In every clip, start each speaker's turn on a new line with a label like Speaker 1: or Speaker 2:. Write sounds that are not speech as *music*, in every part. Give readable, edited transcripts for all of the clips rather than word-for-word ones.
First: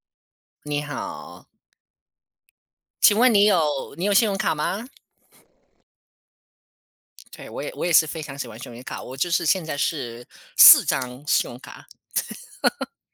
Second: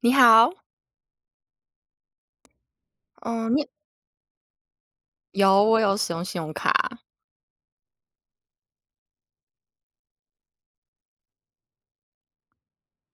Speaker 1: 你好。
Speaker 2: 你好，请问你
Speaker 1: 嗯，你
Speaker 2: 有你有信用卡吗？
Speaker 1: 有，我有使用信用卡。
Speaker 2: 对，我也是非常喜欢信用卡，我就是现在是四张信用卡，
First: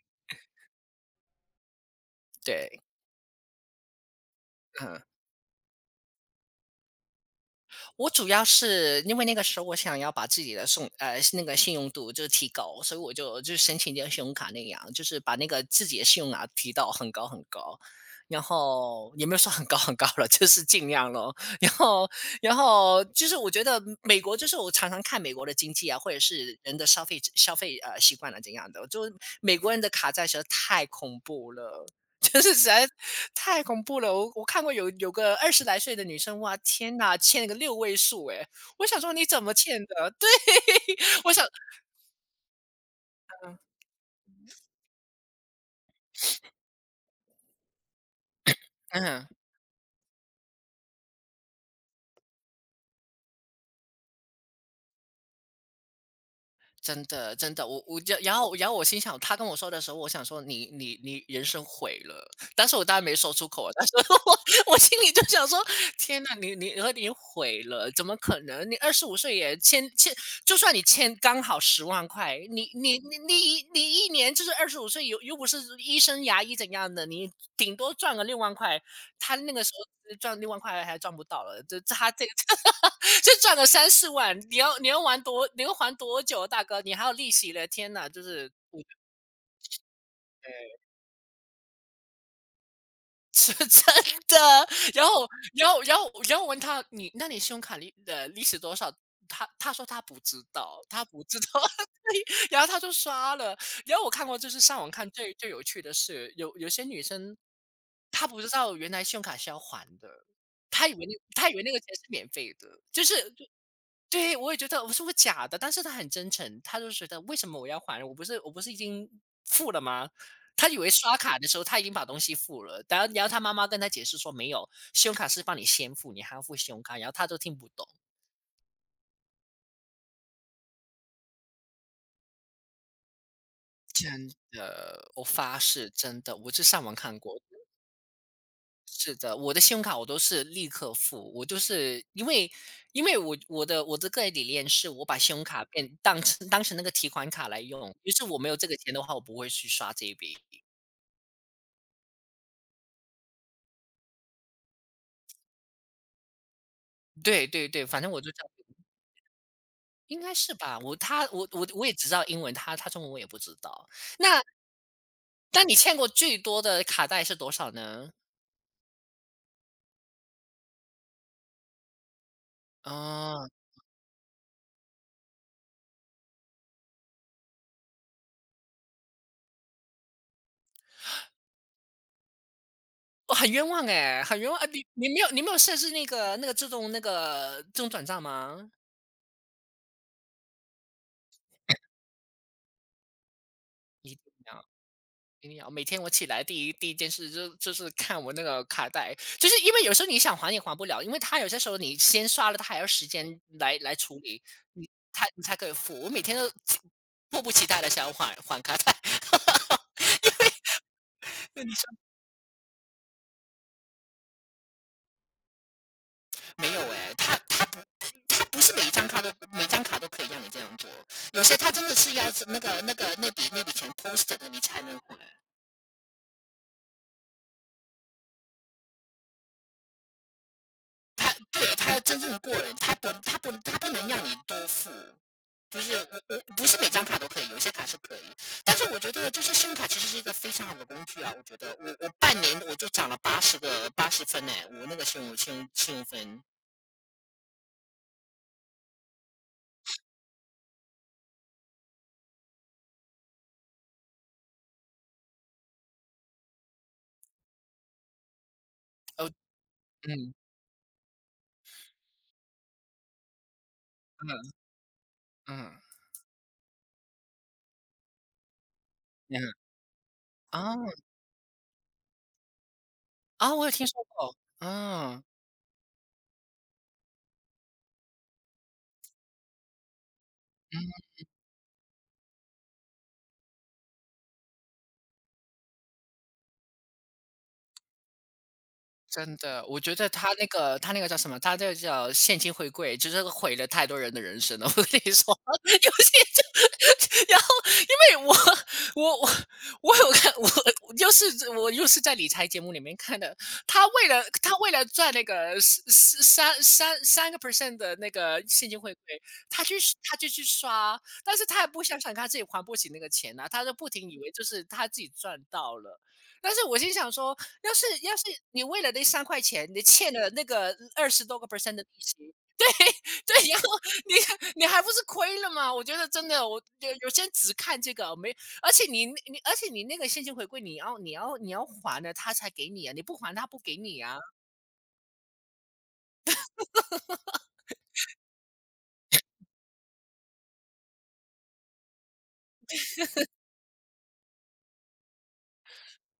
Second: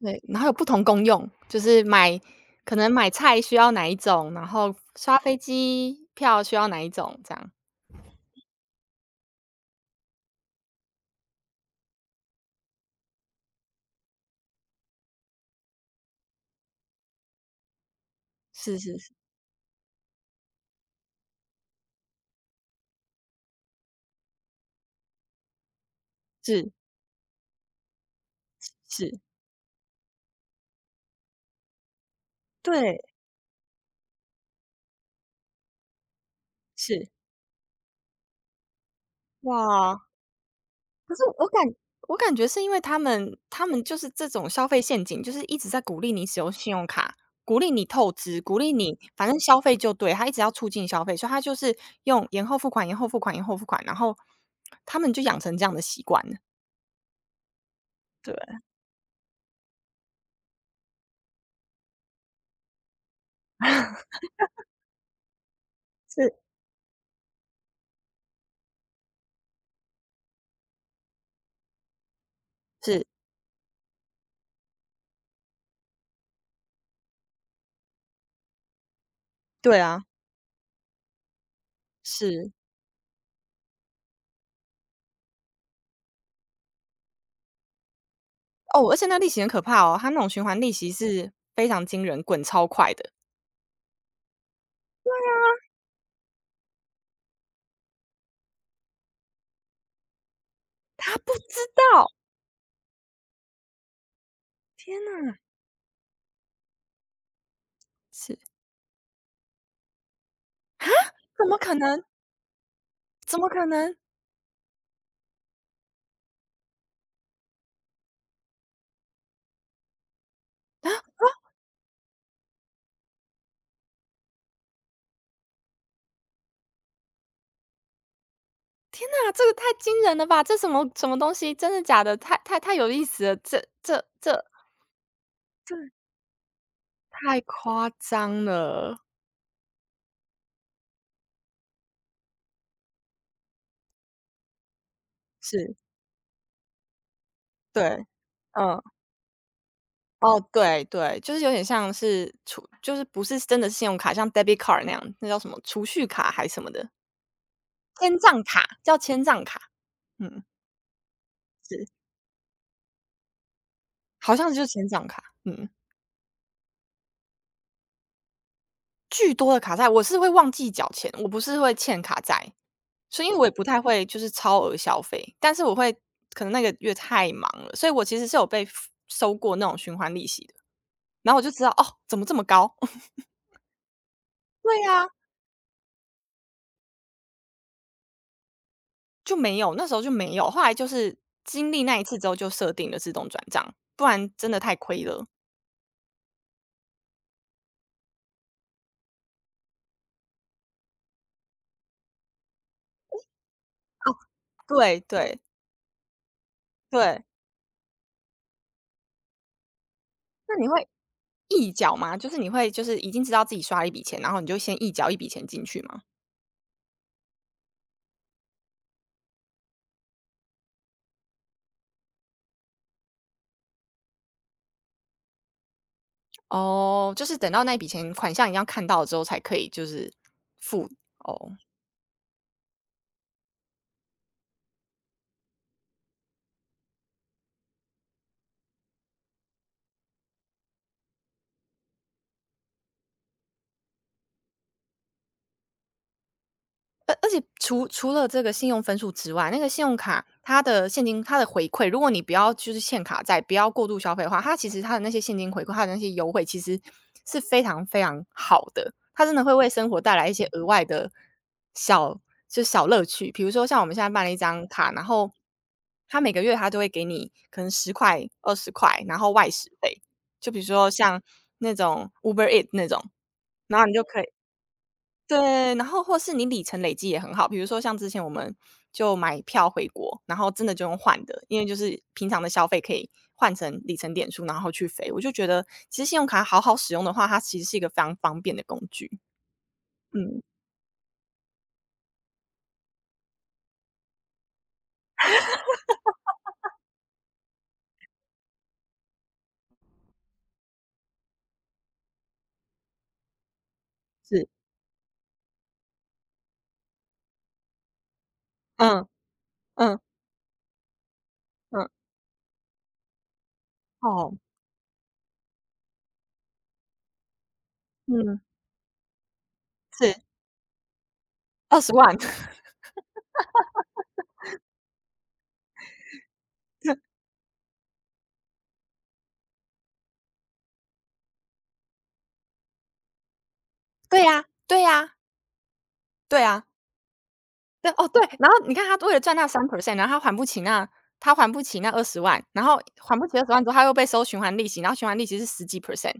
Speaker 1: 对，然后有不同功用，就是买可
Speaker 2: 对，
Speaker 1: 能买菜需要哪一种，然后
Speaker 2: 嗯。
Speaker 1: 刷飞机票需要哪一种，这样。
Speaker 2: 我主要是因为那个时候我想要把自己的那个信用度就是提高，所以我就申请一个信用卡那样，就是把那个自己的信用卡提到很高很高，然
Speaker 1: 是是是
Speaker 2: 后也没有说很高很高了，就是尽量咯。*laughs* 然后就是我觉得美国就是我常常看美国的经济啊，或者是
Speaker 1: 是
Speaker 2: 人的消费习惯啊怎样的，就是
Speaker 1: 是，
Speaker 2: 美国人的卡债实在太恐怖了。就是实在
Speaker 1: 对。
Speaker 2: 太恐怖了。我看过有个二十来岁的女生，哇，天
Speaker 1: 是。
Speaker 2: 呐，欠了个六位数哎，我想说你怎么欠
Speaker 1: 哇！
Speaker 2: 的？对，
Speaker 1: 可是
Speaker 2: *laughs* 我想
Speaker 1: 我感我感觉是因为他们
Speaker 2: 嗯，
Speaker 1: 他们就是这种消费陷阱，就是一直在鼓励你使用信用卡，鼓励你透支，鼓励你
Speaker 2: 嗯。
Speaker 1: 反正消费就对，他一直要促进消费，所以他就是用延后付款、延后付款、延后付款，然后他们就养成这样的习惯了。
Speaker 2: 真的，真的，我就
Speaker 1: 对，
Speaker 2: 然后我心想，他跟我说的时候，我想说你人生毁了，但是我当然没说出口啊，但是我 *laughs* 我心里就想说，天呐，
Speaker 1: 是
Speaker 2: 你毁了，怎么可能？你二十五岁也欠，就算你欠刚好10万块，你你
Speaker 1: 是，
Speaker 2: 你你一你一年就是二十五岁，又不是医生牙医怎样的，你顶多赚个六万块，他那个时
Speaker 1: 对
Speaker 2: 候
Speaker 1: 啊，
Speaker 2: 是赚六万块还赚不到了，他这
Speaker 1: 是
Speaker 2: *laughs* 就赚了3、4万，你要玩多，你要还多久，大哥？你还有利息嘞！天哪，就是
Speaker 1: 哦，而且那利息很可怕哦，他那种循环利息是非常惊人，滚超快的。
Speaker 2: *laughs* 是真的。然后然后我问他，你信用卡利息多少？他说他不知道，他
Speaker 1: 他
Speaker 2: 不
Speaker 1: 不
Speaker 2: 知
Speaker 1: 知
Speaker 2: 道，
Speaker 1: 道。
Speaker 2: *laughs* 然后他就刷了。然后我看过，就是上网看最有趣的是，有些女生她
Speaker 1: 是。
Speaker 2: 不知道原来信用卡是要还的，
Speaker 1: 怎
Speaker 2: 她以
Speaker 1: 么
Speaker 2: 为那
Speaker 1: 可
Speaker 2: 个钱
Speaker 1: 能？
Speaker 2: 是免费的，就是
Speaker 1: 怎么可能？
Speaker 2: 对，我也觉得我说我假的，但是他很真诚，他就觉得为什么我要还？我不是已经付了吗？他以为刷卡的时候他已经把东西付了，然后他妈妈跟他解释说没有，信用卡是帮你先付，你还要付信用卡，然后他都听不懂。
Speaker 1: 天哪，这个太惊人了吧！这什么什么东西？真的假的？太有意思了，
Speaker 2: 真的，我发
Speaker 1: 这
Speaker 2: 誓，真的，我就上网看
Speaker 1: 太
Speaker 2: 过。
Speaker 1: 夸张了。
Speaker 2: 是的，我的信用卡我都是立刻付，我就是因为我的个人理念是我把信用卡
Speaker 1: 是。
Speaker 2: 变当成当成那个提款卡来用，
Speaker 1: 对。
Speaker 2: 于是我没有这个
Speaker 1: 嗯。
Speaker 2: 钱的话，我不会去刷这一笔。
Speaker 1: 哦，对对，就是有点像是储就是不是真的是信用卡，像 debit card 那样，那叫什么储蓄卡还是什么的，
Speaker 2: 对对对，反正
Speaker 1: 千
Speaker 2: 我就这
Speaker 1: 账
Speaker 2: 样，
Speaker 1: 卡，叫千账卡。
Speaker 2: 应该
Speaker 1: 嗯，
Speaker 2: 是吧。我他我我我
Speaker 1: 是，
Speaker 2: 也只知道英文，他中文我也不知道。
Speaker 1: 好
Speaker 2: 那
Speaker 1: 像就是千账卡。
Speaker 2: 那
Speaker 1: 嗯，
Speaker 2: 你欠过最多的卡带是多少呢？
Speaker 1: 巨多的卡债，我是会忘记缴钱，我不是会欠卡债。所以因为我
Speaker 2: 啊、
Speaker 1: 也不太会就是超额消费，但是我会可能那个月太忙了，所以我其实是有被 收过那种循环利息的。然后我就知道哦，怎么这么高？*laughs*
Speaker 2: 我很冤枉哎、很冤枉啊！你
Speaker 1: 对呀、
Speaker 2: 你没有你没有设置那个那个自动那个自动转账吗？
Speaker 1: 就没有，那时候就没有。后来就是经历那一次之后，就设定了自动转账，不
Speaker 2: 你
Speaker 1: 然真的太亏了。
Speaker 2: 一定要每天我起来第一件事就是看我那个卡带，就是因为有时候你想还也还不了，因为他有些时候你先刷了，他还要时间来
Speaker 1: 哦，
Speaker 2: 处理，你
Speaker 1: 对
Speaker 2: 他
Speaker 1: 对
Speaker 2: 你才可以付。我每天都
Speaker 1: 对，
Speaker 2: 迫不及待的想要还卡带，*laughs* 因为
Speaker 1: 那你会
Speaker 2: 那你
Speaker 1: 一缴
Speaker 2: 说
Speaker 1: 吗？就是你会就是已经知道自己刷了一笔钱，然后你就先一缴一笔钱进去吗？
Speaker 2: 没有哎、他不是每张卡都可以让你这样做，有些他真的是要是那笔钱 post e 的你才能还，
Speaker 1: 哦，就是等到那笔钱款项一样看到了之后，才可以就是付哦。
Speaker 2: 他要真正的过人，他不能让你多付。不是，不是每张卡都可以，有些卡是可以。但是我觉得，就是信用卡其实是一个非常好的工具啊。我觉得我半年我就涨了80分呢、我那个信用分，
Speaker 1: 而且除了这个信用分数之外，那个信用卡它的现金它的回馈，如果你不要就是欠卡债，不要过度消费的话，它其实它的那些现金回馈，它的那些优惠其实是非常非常好的。它
Speaker 2: 哦，
Speaker 1: 真的会为生活带来
Speaker 2: 嗯
Speaker 1: 一些额外的小小乐趣。比如说像我们现在办了一
Speaker 2: 嗯
Speaker 1: 张卡，然后
Speaker 2: 嗯
Speaker 1: 它每个月它都会给你可能十块、二十块，然后
Speaker 2: 嗯，
Speaker 1: 外食费。就比如
Speaker 2: 啊
Speaker 1: 说像那种 Uber e a t 那种，
Speaker 2: 啊，我有
Speaker 1: 然后
Speaker 2: 听
Speaker 1: 你就
Speaker 2: 说
Speaker 1: 可以
Speaker 2: 过，啊
Speaker 1: 对，然后或是你里程累积也很好，比如说像之前我们就买票回国，然后真的就用
Speaker 2: 嗯。
Speaker 1: 换的，因为就是平常的消费可以换成里程点数，然后去飞。我就觉得其实信用卡好好使用的话，它其实是一个非常方便的工具。
Speaker 2: 真的，我觉得他
Speaker 1: 嗯，
Speaker 2: 那个他那个叫什么？他这个叫现金回馈，就是毁了太多人的人生了。*laughs* 我跟你说，有些就，*laughs* 然后因为我我我我有看，*laughs* 我又是我又是在理财节目里面看的，他为了
Speaker 1: 是，
Speaker 2: 他为了赚那个3% 的那个现金回馈，
Speaker 1: 嗯
Speaker 2: 他去
Speaker 1: 嗯
Speaker 2: 他就去刷，但是他也不
Speaker 1: 嗯，
Speaker 2: 想想他自己还不起那个钱啊，他就不停以为
Speaker 1: 哦，
Speaker 2: 就是他自己赚到了。但是我心想说，要是
Speaker 1: 嗯，
Speaker 2: 你为了那三块钱，你欠
Speaker 1: 是
Speaker 2: 了那个20多%
Speaker 1: 二
Speaker 2: 的
Speaker 1: 十
Speaker 2: 利
Speaker 1: 万。
Speaker 2: 息，*laughs* 对，然后你你还不是亏了吗？我觉得真的，我有
Speaker 1: *laughs*
Speaker 2: 些人只看这个，没而且你你而且你那个现金回馈，你要还了他才给你啊，你不还他不给你啊。
Speaker 1: 对呀，对呀，对啊，对哦对，然后你看他为了赚那三 percent，然后他还不起那二十万，然后还不起二十万之后，他又被收循环利息，然后循环利息是十几 percent。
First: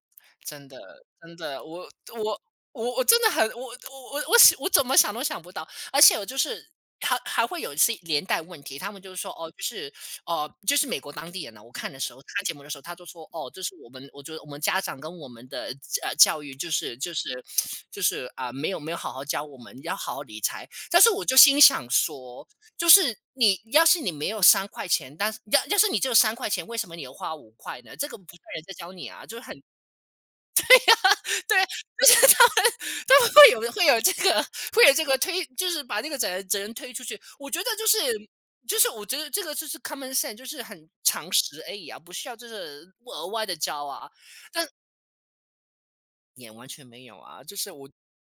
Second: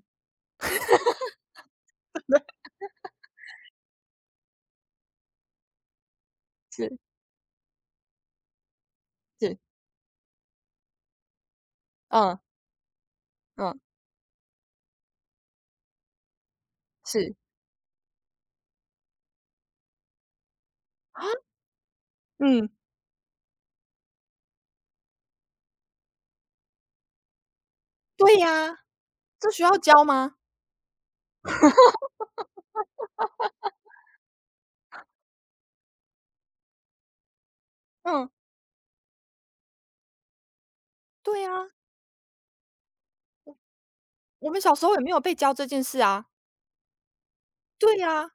Speaker 2: 真的真的，我我我我真的很我想，我怎么想都想不到，而且我就是
Speaker 1: 是
Speaker 2: 还会有一些连带问题，他们就是说哦，
Speaker 1: 是，
Speaker 2: 就是美国当地人呢、我看的时候，
Speaker 1: 嗯
Speaker 2: 看节目的时候，他就说哦，就是
Speaker 1: 嗯，
Speaker 2: 我们，我觉得我们家长跟我们的教育
Speaker 1: 是。
Speaker 2: 就是啊、没有好好教我们要好好理财，但是
Speaker 1: 啊？
Speaker 2: 我就心想说，
Speaker 1: 嗯。
Speaker 2: 就是你要是你没有三块钱，但是要是你只有三块钱，为什么你要花五块呢？这个不
Speaker 1: 对
Speaker 2: 算人家
Speaker 1: 呀，
Speaker 2: 教你啊，就是
Speaker 1: 这
Speaker 2: 很
Speaker 1: 需要教吗？
Speaker 2: 对，就是他们会有会有这个推，就是把那个责任推出去。
Speaker 1: 嗯，
Speaker 2: 我觉得这个就是 common sense，就是很常
Speaker 1: 对呀，
Speaker 2: 识而已啊，不需要就是额外的教啊，
Speaker 1: 我们小时候也没有被教这件事啊。
Speaker 2: 也完全没有啊。就是我
Speaker 1: 对呀，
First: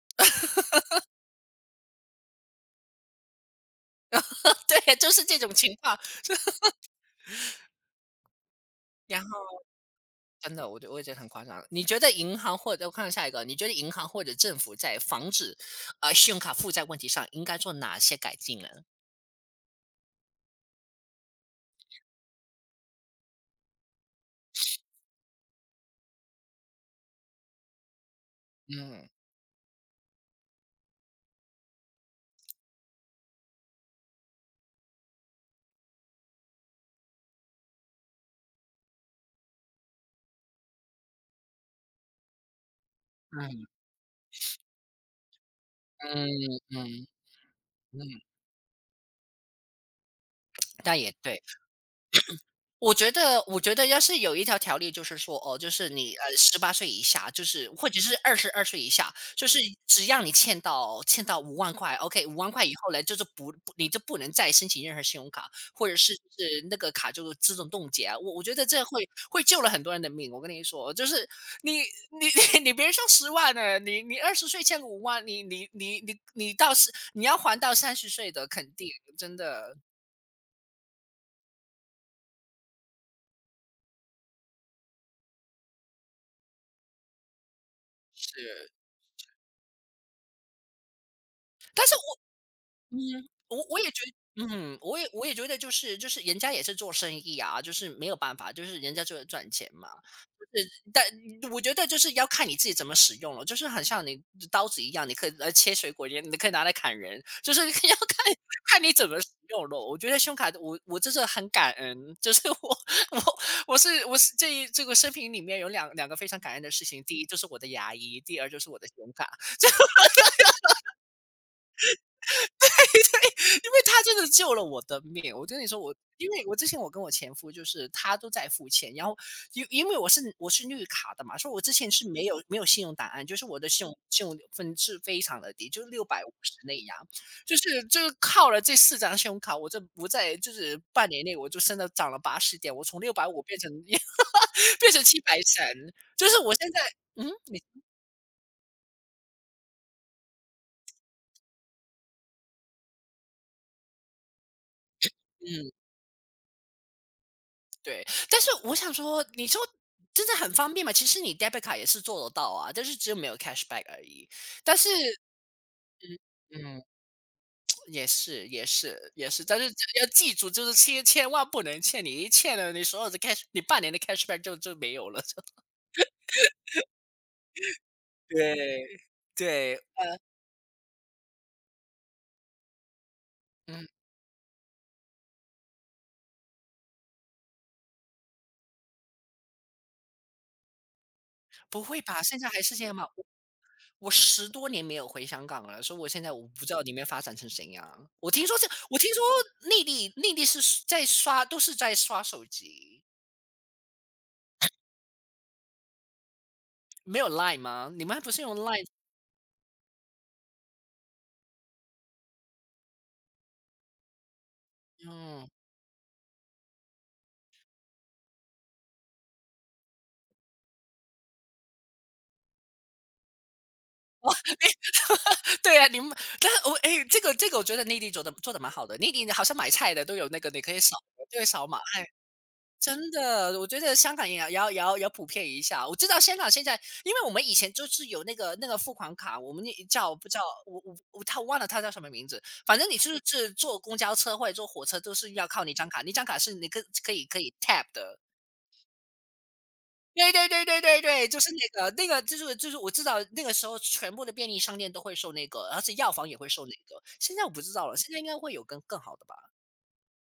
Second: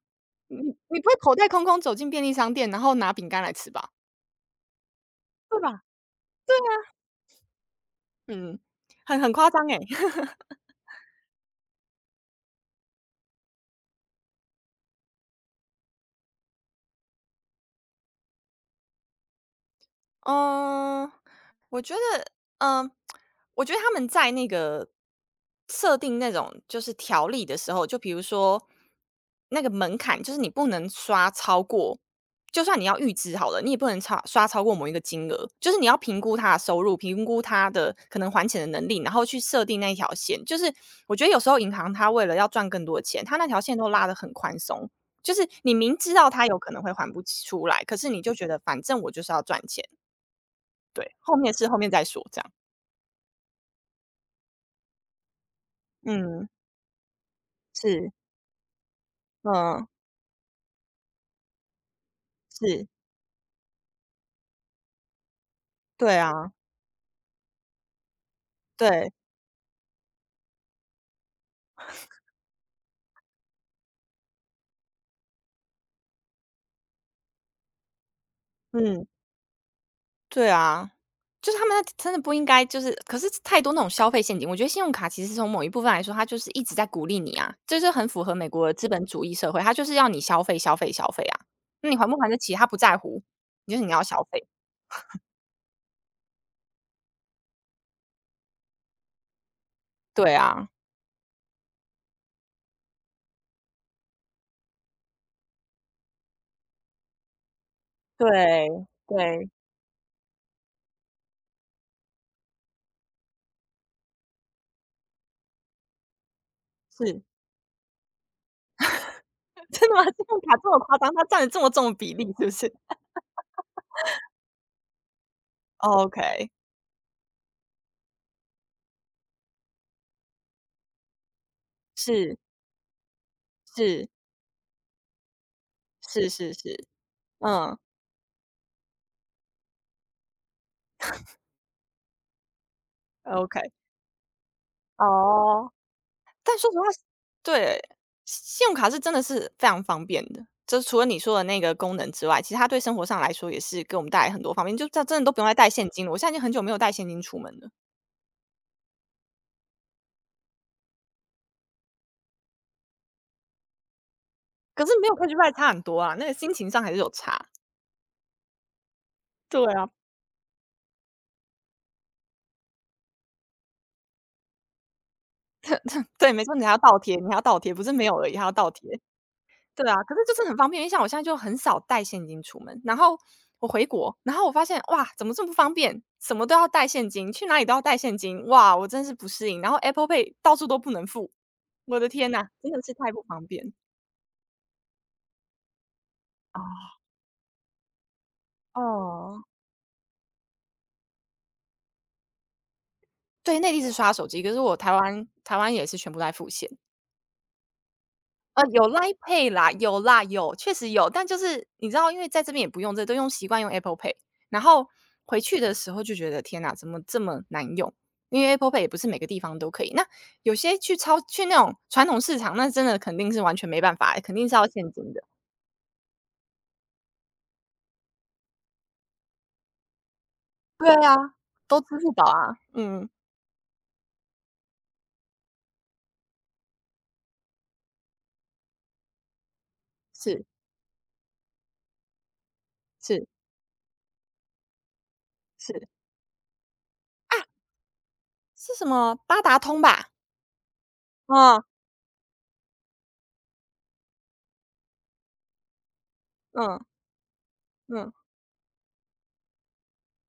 Speaker 1: 你你不会口袋空空走进便利商店，然后拿饼干来吃吧？
Speaker 2: *laughs* 对，就是这种
Speaker 1: 对
Speaker 2: 情
Speaker 1: 吧？
Speaker 2: 况。
Speaker 1: 对啊。嗯，很
Speaker 2: 然
Speaker 1: 很夸
Speaker 2: 后
Speaker 1: 张哎。
Speaker 2: 真的，我也觉得很夸张。你觉得银行或者我看下一个，你觉得银行或者政府在防止信用卡负债问题上应该做哪些改进呢？
Speaker 1: 嗯，我觉得，嗯，我觉得他们在那个设定那种就是条例的时候，就比如说
Speaker 2: 嗯
Speaker 1: 那个门槛，就是你不能刷超过，就算你要预支好了，你也不能超刷超过某一个金额，就是你要评估他的收入，评估他的可能还钱的能力，然后去设定那一条线。就是我觉得有时候银行它为了要赚更多的钱，它那条
Speaker 2: 嗯
Speaker 1: 线都拉得很宽松，就是你明知
Speaker 2: 嗯
Speaker 1: 道他有可能会
Speaker 2: 嗯
Speaker 1: 还不起出来，可
Speaker 2: 嗯，
Speaker 1: 是你就觉得反正我就是要赚钱。
Speaker 2: 但也
Speaker 1: 对，后
Speaker 2: 对。
Speaker 1: 面是后面再说这样。
Speaker 2: 我觉得要是有一条条例，就是说哦，就是你
Speaker 1: 嗯，
Speaker 2: 18岁以下，就是或者
Speaker 1: 是，
Speaker 2: 是22岁以下，就是
Speaker 1: 嗯，
Speaker 2: 只要你欠到5万块 OK 5万块以
Speaker 1: 是，
Speaker 2: 后呢，就是不不你就不能再申请任何信用卡，或者是
Speaker 1: 对啊，
Speaker 2: 是那个卡就自动冻结啊。我觉得这会
Speaker 1: 对，
Speaker 2: 会救了很多人的命。我跟你说，就是你你 *laughs* 你别说10万了，你20岁欠个5万，你要还到30岁的，肯定
Speaker 1: 嗯，
Speaker 2: 真的
Speaker 1: 对啊，就是他们真的不应该就是可是太多那种消费陷阱，我觉得信用卡其实从某一部分来说，它就是一直在鼓励你啊，这就是很符合美国
Speaker 2: 是。
Speaker 1: 的资本主义社会，它就是要你消费、消费、消费啊。
Speaker 2: 但
Speaker 1: 那
Speaker 2: 是
Speaker 1: 你还不还得起，他不在乎，
Speaker 2: 嗯，我
Speaker 1: 你就
Speaker 2: 我
Speaker 1: 是
Speaker 2: 也
Speaker 1: 你要
Speaker 2: 觉
Speaker 1: 消费。
Speaker 2: 得，嗯，我也觉得就是人家也是做生意啊，就是没有办法，就是人家就是赚钱嘛。
Speaker 1: 对
Speaker 2: 呃，
Speaker 1: 啊，
Speaker 2: 但我觉得就是要看你自己怎么使用了，就是很像你刀子一样，你可以来切水果，也你可以拿来砍人，就是 *laughs* 要看
Speaker 1: 对，
Speaker 2: 看你怎么使
Speaker 1: 对，
Speaker 2: 用了。我觉得信用卡的，我真的很感恩，就是我 *laughs* 我我是这个视频里面有两个非常感恩的事情，第
Speaker 1: 是。
Speaker 2: 一就是我的牙医，第二就是我的信用卡，
Speaker 1: *laughs*。真的吗？信用卡这么夸张，它占了这么重的比例是不是
Speaker 2: 因为他真的救了我的命。我跟你说，我因为
Speaker 1: ？OK，
Speaker 2: 我之前我跟我前夫就是他都在付钱，然后因为我是绿卡的嘛，所以我之前是没
Speaker 1: 是，
Speaker 2: 有没有信用档案，就是我的信用
Speaker 1: 是，
Speaker 2: 信用分是非常的低，就是六百
Speaker 1: 是
Speaker 2: 五
Speaker 1: 是
Speaker 2: 十那
Speaker 1: 是。
Speaker 2: 样，就
Speaker 1: 嗯
Speaker 2: 是就是靠了这四张信用卡，我在就是半年内我就真的涨了八十点，我从六百五
Speaker 1: ，OK，
Speaker 2: 变成 *laughs* 变成七百三，
Speaker 1: 哦，
Speaker 2: 就是我
Speaker 1: 但
Speaker 2: 现
Speaker 1: 说实
Speaker 2: 在
Speaker 1: 话，
Speaker 2: 嗯你
Speaker 1: 对，信用卡是真的是非常方便的。就是除了你说的那个功能之外，其实它对生活上来说也是给我们带来很多方便。就这真的都不用再带
Speaker 2: 嗯。
Speaker 1: 现金了，我现在已经很久没有带现金出门了。
Speaker 2: 对，但是我想说，你说真的很方便嘛？其实你 debit 卡也是做得到啊，但是只有没有 cashback 而已。但
Speaker 1: 可
Speaker 2: 是，
Speaker 1: 是没有科技派差很多啊，那个心情上
Speaker 2: 嗯，
Speaker 1: 还是有差。
Speaker 2: 也是，也是，也是，但
Speaker 1: 对
Speaker 2: 是
Speaker 1: 啊，
Speaker 2: 要记住，就是千千万不能欠你，一欠了你所有的 cash，你半年的 cashback 就没有了。*laughs* 就
Speaker 1: 对，没错，你还要倒贴，你还要倒贴，不是没有而已，还要
Speaker 2: 对
Speaker 1: 倒贴。
Speaker 2: 对，
Speaker 1: 对啊，可是就是很方便，因为像我现在就很少带现金出门，然后我回
Speaker 2: 嗯，
Speaker 1: 国，然后我发现哇，怎么这么不方便？什么都要带现金，去哪里都要带现金，哇，我真是不适应。然后 Apple Pay 到处都不能付，
Speaker 2: 不
Speaker 1: 我
Speaker 2: 会
Speaker 1: 的
Speaker 2: 吧？
Speaker 1: 天
Speaker 2: 现
Speaker 1: 呐，
Speaker 2: 在还
Speaker 1: 真
Speaker 2: 是
Speaker 1: 的
Speaker 2: 这
Speaker 1: 是
Speaker 2: 样吗？
Speaker 1: 太不
Speaker 2: 我
Speaker 1: 方便。
Speaker 2: 我十多年没有回香港了，所以我现在我不知道里
Speaker 1: 哦，
Speaker 2: 面发展成怎样。我听说这，我听说
Speaker 1: 哦，
Speaker 2: 内地是在刷，都是在刷手机。
Speaker 1: 对，内地是刷手机，可是我台湾也是全部在付现。
Speaker 2: 没有 LINE 吗？你们还不是用
Speaker 1: 呃，有
Speaker 2: LINE
Speaker 1: Line Pay 啦，有啦，有，确实有，但就是你知道，因为在这边也不用这，都用习惯用 Apple Pay，然后回
Speaker 2: 嗯
Speaker 1: 去的时候就觉得天哪，怎么这么难用？因为 Apple Pay 也不是每个地方都可以，那有些去超去那种传统市场，那真的肯定是完全没办法，肯定是要现金的。
Speaker 2: *laughs*，对啊，你们但是我哎，这个我觉得内地做的蛮好的，内地好像买菜的都有那个，你可以
Speaker 1: 对
Speaker 2: 扫
Speaker 1: 啊，
Speaker 2: 就会扫码，
Speaker 1: 都支
Speaker 2: 哎，
Speaker 1: 付宝啊，嗯，
Speaker 2: 真的，我觉得香港也要也要也要也要普遍一下。我知道香港现在，因为我们以前就是有那个付款卡，我们也叫不叫
Speaker 1: 是
Speaker 2: 我他忘了他叫什么名字，反正你就
Speaker 1: 是
Speaker 2: 是坐公交车或者坐火车都是要靠那
Speaker 1: 是，
Speaker 2: 张卡，那张卡是你可可以
Speaker 1: 啊，
Speaker 2: 可以 tap 的。
Speaker 1: 是什么八达通吧？
Speaker 2: 对对对对对对，就是
Speaker 1: 嗯
Speaker 2: 那个就是我知道那个时候全部的便利商店都会售那个，而且药房也会售那
Speaker 1: 嗯
Speaker 2: 个。现在我不知道了，
Speaker 1: 嗯。
Speaker 2: 现在应该会有更好的吧？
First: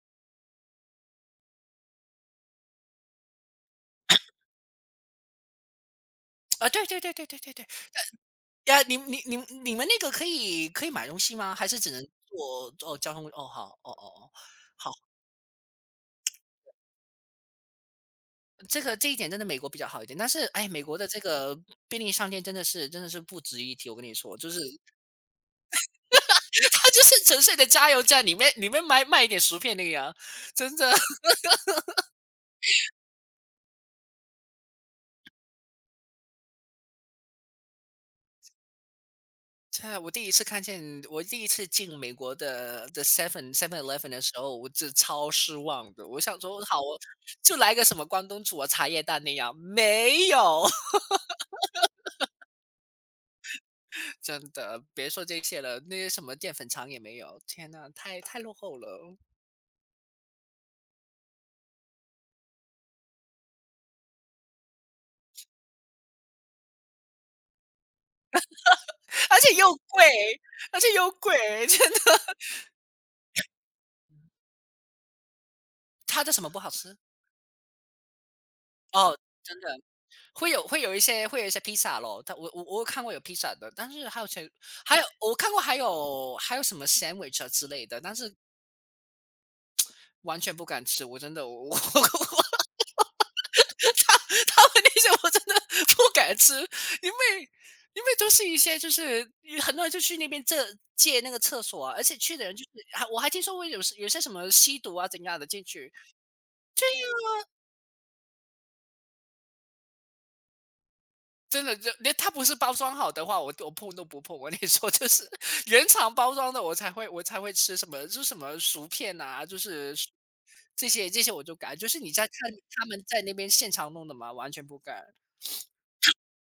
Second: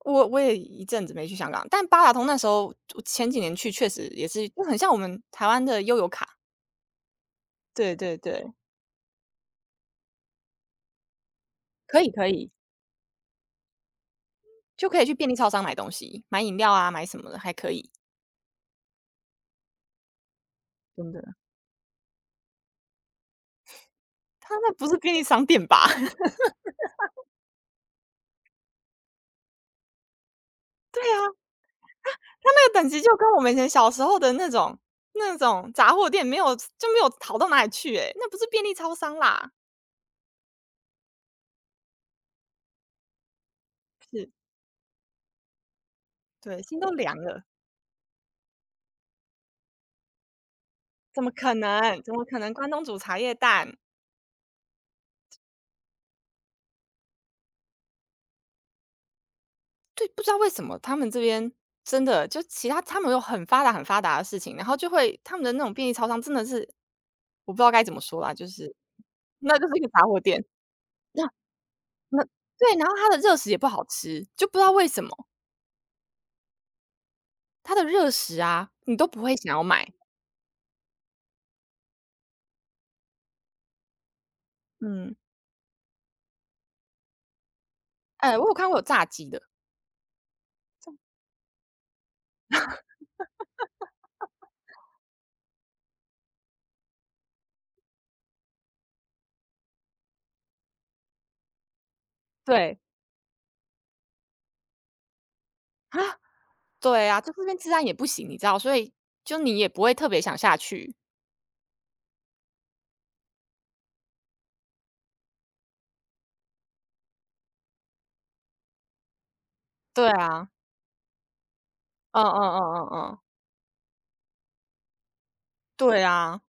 Speaker 1: 我也一阵子没去香港，但八达通那时候我前几年去确实也是就很像我们台湾的悠游卡。
Speaker 2: 啊，对对对对对对对，
Speaker 1: 对对对，
Speaker 2: 呀，你你们那个可以可以买东西吗？还是只
Speaker 1: 可
Speaker 2: 能
Speaker 1: 以可以，
Speaker 2: 坐做交通？哦好哦哦哦。
Speaker 1: 就
Speaker 2: 好，
Speaker 1: 可以去便利超商买东西，买饮料啊，买什么的还可以，
Speaker 2: 这个这一点真的美国比较好一点，但是哎，美国的
Speaker 1: 真
Speaker 2: 这
Speaker 1: 的。
Speaker 2: 个便利商店真的是不值一提。我跟你说，就
Speaker 1: 它
Speaker 2: 是
Speaker 1: 那不
Speaker 2: *laughs*
Speaker 1: 是便利商店吧？
Speaker 2: 它就是纯粹的加油站，里面卖一点薯片那个样，真
Speaker 1: *laughs*
Speaker 2: 的。
Speaker 1: 对啊，它那个等级就跟我们以前小时候的那种那种杂货店没有就没有好到哪里去诶、那不是便利超商啦。
Speaker 2: 在我第一次看见，我第一次进美国的的 Seven Eleven 的
Speaker 1: 是，
Speaker 2: 时候，我这超失望的。我想
Speaker 1: 对，
Speaker 2: 说，
Speaker 1: 心
Speaker 2: 好，
Speaker 1: 都凉了，
Speaker 2: 就来个什么关东煮啊、茶叶蛋那样，没有，
Speaker 1: 怎么可能？怎么可能关东煮茶叶蛋？
Speaker 2: *laughs* 真的，别说这些了，那些什么淀粉肠也没有。天呐，太落后了，
Speaker 1: 对，不知道为什么他们这边真的就其他他们有很发达很发达的事情，然后就会他们的那种便利超商真的是我不知道该怎么说啦，就是
Speaker 2: 而且
Speaker 1: 那就
Speaker 2: 又
Speaker 1: 是一个杂
Speaker 2: 贵，
Speaker 1: 货店。
Speaker 2: 而且又
Speaker 1: 那
Speaker 2: 贵，*laughs* 真的。
Speaker 1: 那对，然后它的热食也不好吃，就不知道为什么，
Speaker 2: 它的什么不好吃？
Speaker 1: 它的热食啊，你都
Speaker 2: 哦，
Speaker 1: 不会想
Speaker 2: 真
Speaker 1: 要
Speaker 2: 的
Speaker 1: 买。
Speaker 2: 会有一些披萨咯，但我有看过有披萨的，但是还有些还有
Speaker 1: 嗯，
Speaker 2: 我看过还有什么 sandwich 啊之类的，但是
Speaker 1: 哎，我有看过有炸鸡的，
Speaker 2: 完全不敢吃，我真的我 *laughs* 他们那些我真的不敢吃，因为因为都是一些就是很多人就去那边这借那个厕所啊，而且去的人就是
Speaker 1: 对，
Speaker 2: 还我还听说过有些什么吸毒啊怎样的进去，
Speaker 1: 啊，对啊，就这边治安也不行，你知道，所以就你也不会特别想下去。
Speaker 2: 真的就连他不是包装好的话，我碰都不碰。我跟你说，就是 *laughs* 原厂包装的我才会吃什么，就是什么薯片啊，就是
Speaker 1: 对啊，
Speaker 2: 这些我就敢，就是你
Speaker 1: 嗯
Speaker 2: 在
Speaker 1: 嗯
Speaker 2: 看他
Speaker 1: 嗯嗯
Speaker 2: 们
Speaker 1: 嗯，
Speaker 2: 在那边现场弄的嘛，完全不敢。
Speaker 1: 对啊。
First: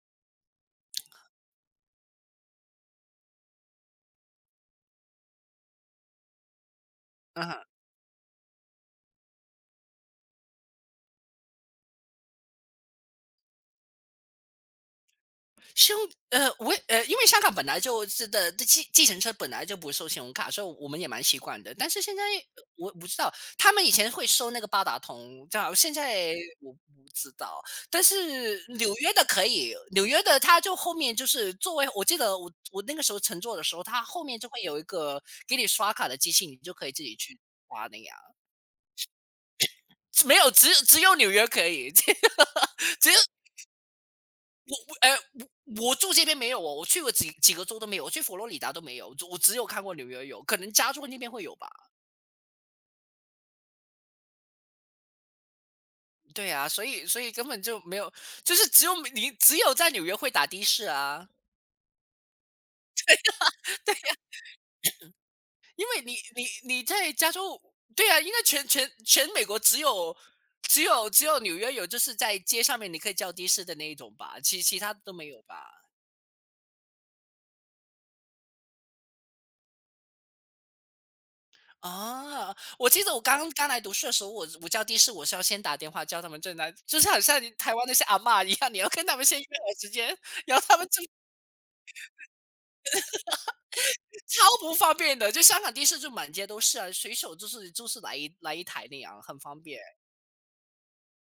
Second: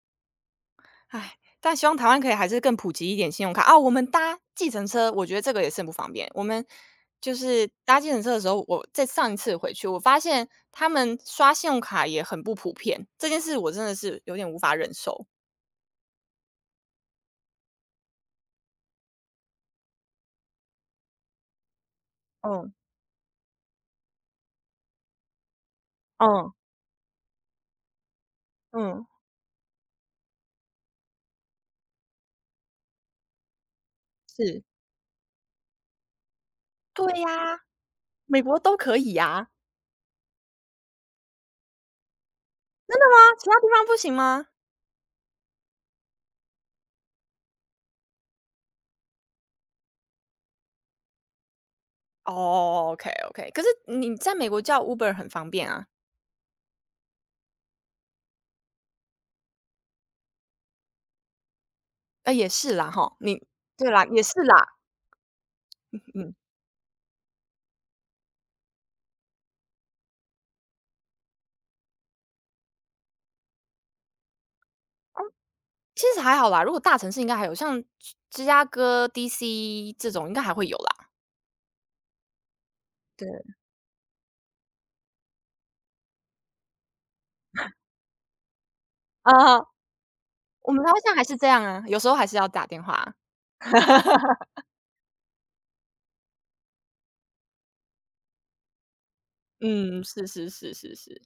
Speaker 1: 唉，但希望台湾可以还是更普及一点信用卡。啊，我们搭计程车，我觉得这个也是很不方便。我们就
Speaker 2: 嗯哼。
Speaker 1: 是搭计程车的时候，我在上一次回去，我发现他们刷信用卡也很不普遍，这件事我真的是有点无法忍受。
Speaker 2: 因为香港本来就是的，这计程车本来就不收信用卡，所以我们也蛮习惯的。但是现在
Speaker 1: 嗯，
Speaker 2: 我不知道，他们以前会收那个八达通，这样现在
Speaker 1: 嗯，
Speaker 2: 我不知道。但是纽
Speaker 1: 嗯，
Speaker 2: 约的可以，纽约的它就后面就是作为，我记得我那个时候乘坐的时候，它后面就会
Speaker 1: 是。
Speaker 2: 有一个给你刷卡的机器，你就可以自
Speaker 1: 对
Speaker 2: 己去
Speaker 1: 呀，
Speaker 2: 刷那样。
Speaker 1: 美国都可以呀。
Speaker 2: 没有，只有纽约可以，*laughs* 只
Speaker 1: 真的吗？
Speaker 2: 有
Speaker 1: 其他地方不行吗？
Speaker 2: 哎、我我住这边没有哦，我去过几个州都没有，我去佛罗里达都没有，我只有看过纽约有，可能加州那边会有吧。
Speaker 1: 哦，OK，OK。可是你在美国叫 Uber 很方便啊。
Speaker 2: 对啊，所以根本就没有，就是只有你只有在纽约会打的士啊，
Speaker 1: 啊，也是啦，哈，你对啦，也是啦。
Speaker 2: 因为你
Speaker 1: 嗯。
Speaker 2: 你你在加州，对啊，应该全美国只有纽约有，就是在街上面你可以叫的士的那一种吧，其他的都没有吧。
Speaker 1: 其实还好啦，如果大城市应该还有，像芝加哥、DC 这种应该还会有啦。
Speaker 2: 啊！我记得我
Speaker 1: 对，
Speaker 2: 刚刚来读书的时候，我我叫的士，我是要先打电话叫他们正在，就是好像你台湾那些阿嬷一样，你要跟他们先约
Speaker 1: 啊，
Speaker 2: 好时间，然后
Speaker 1: 我
Speaker 2: 他
Speaker 1: 们
Speaker 2: 们
Speaker 1: 好
Speaker 2: 就
Speaker 1: 像还
Speaker 2: *laughs*
Speaker 1: 是这样啊，有时候还是要打电话啊。*laughs*
Speaker 2: 超不方便的。就香港的士就满街都是啊，随手就是来一台那样，很方便。
Speaker 1: 嗯，是是是是是。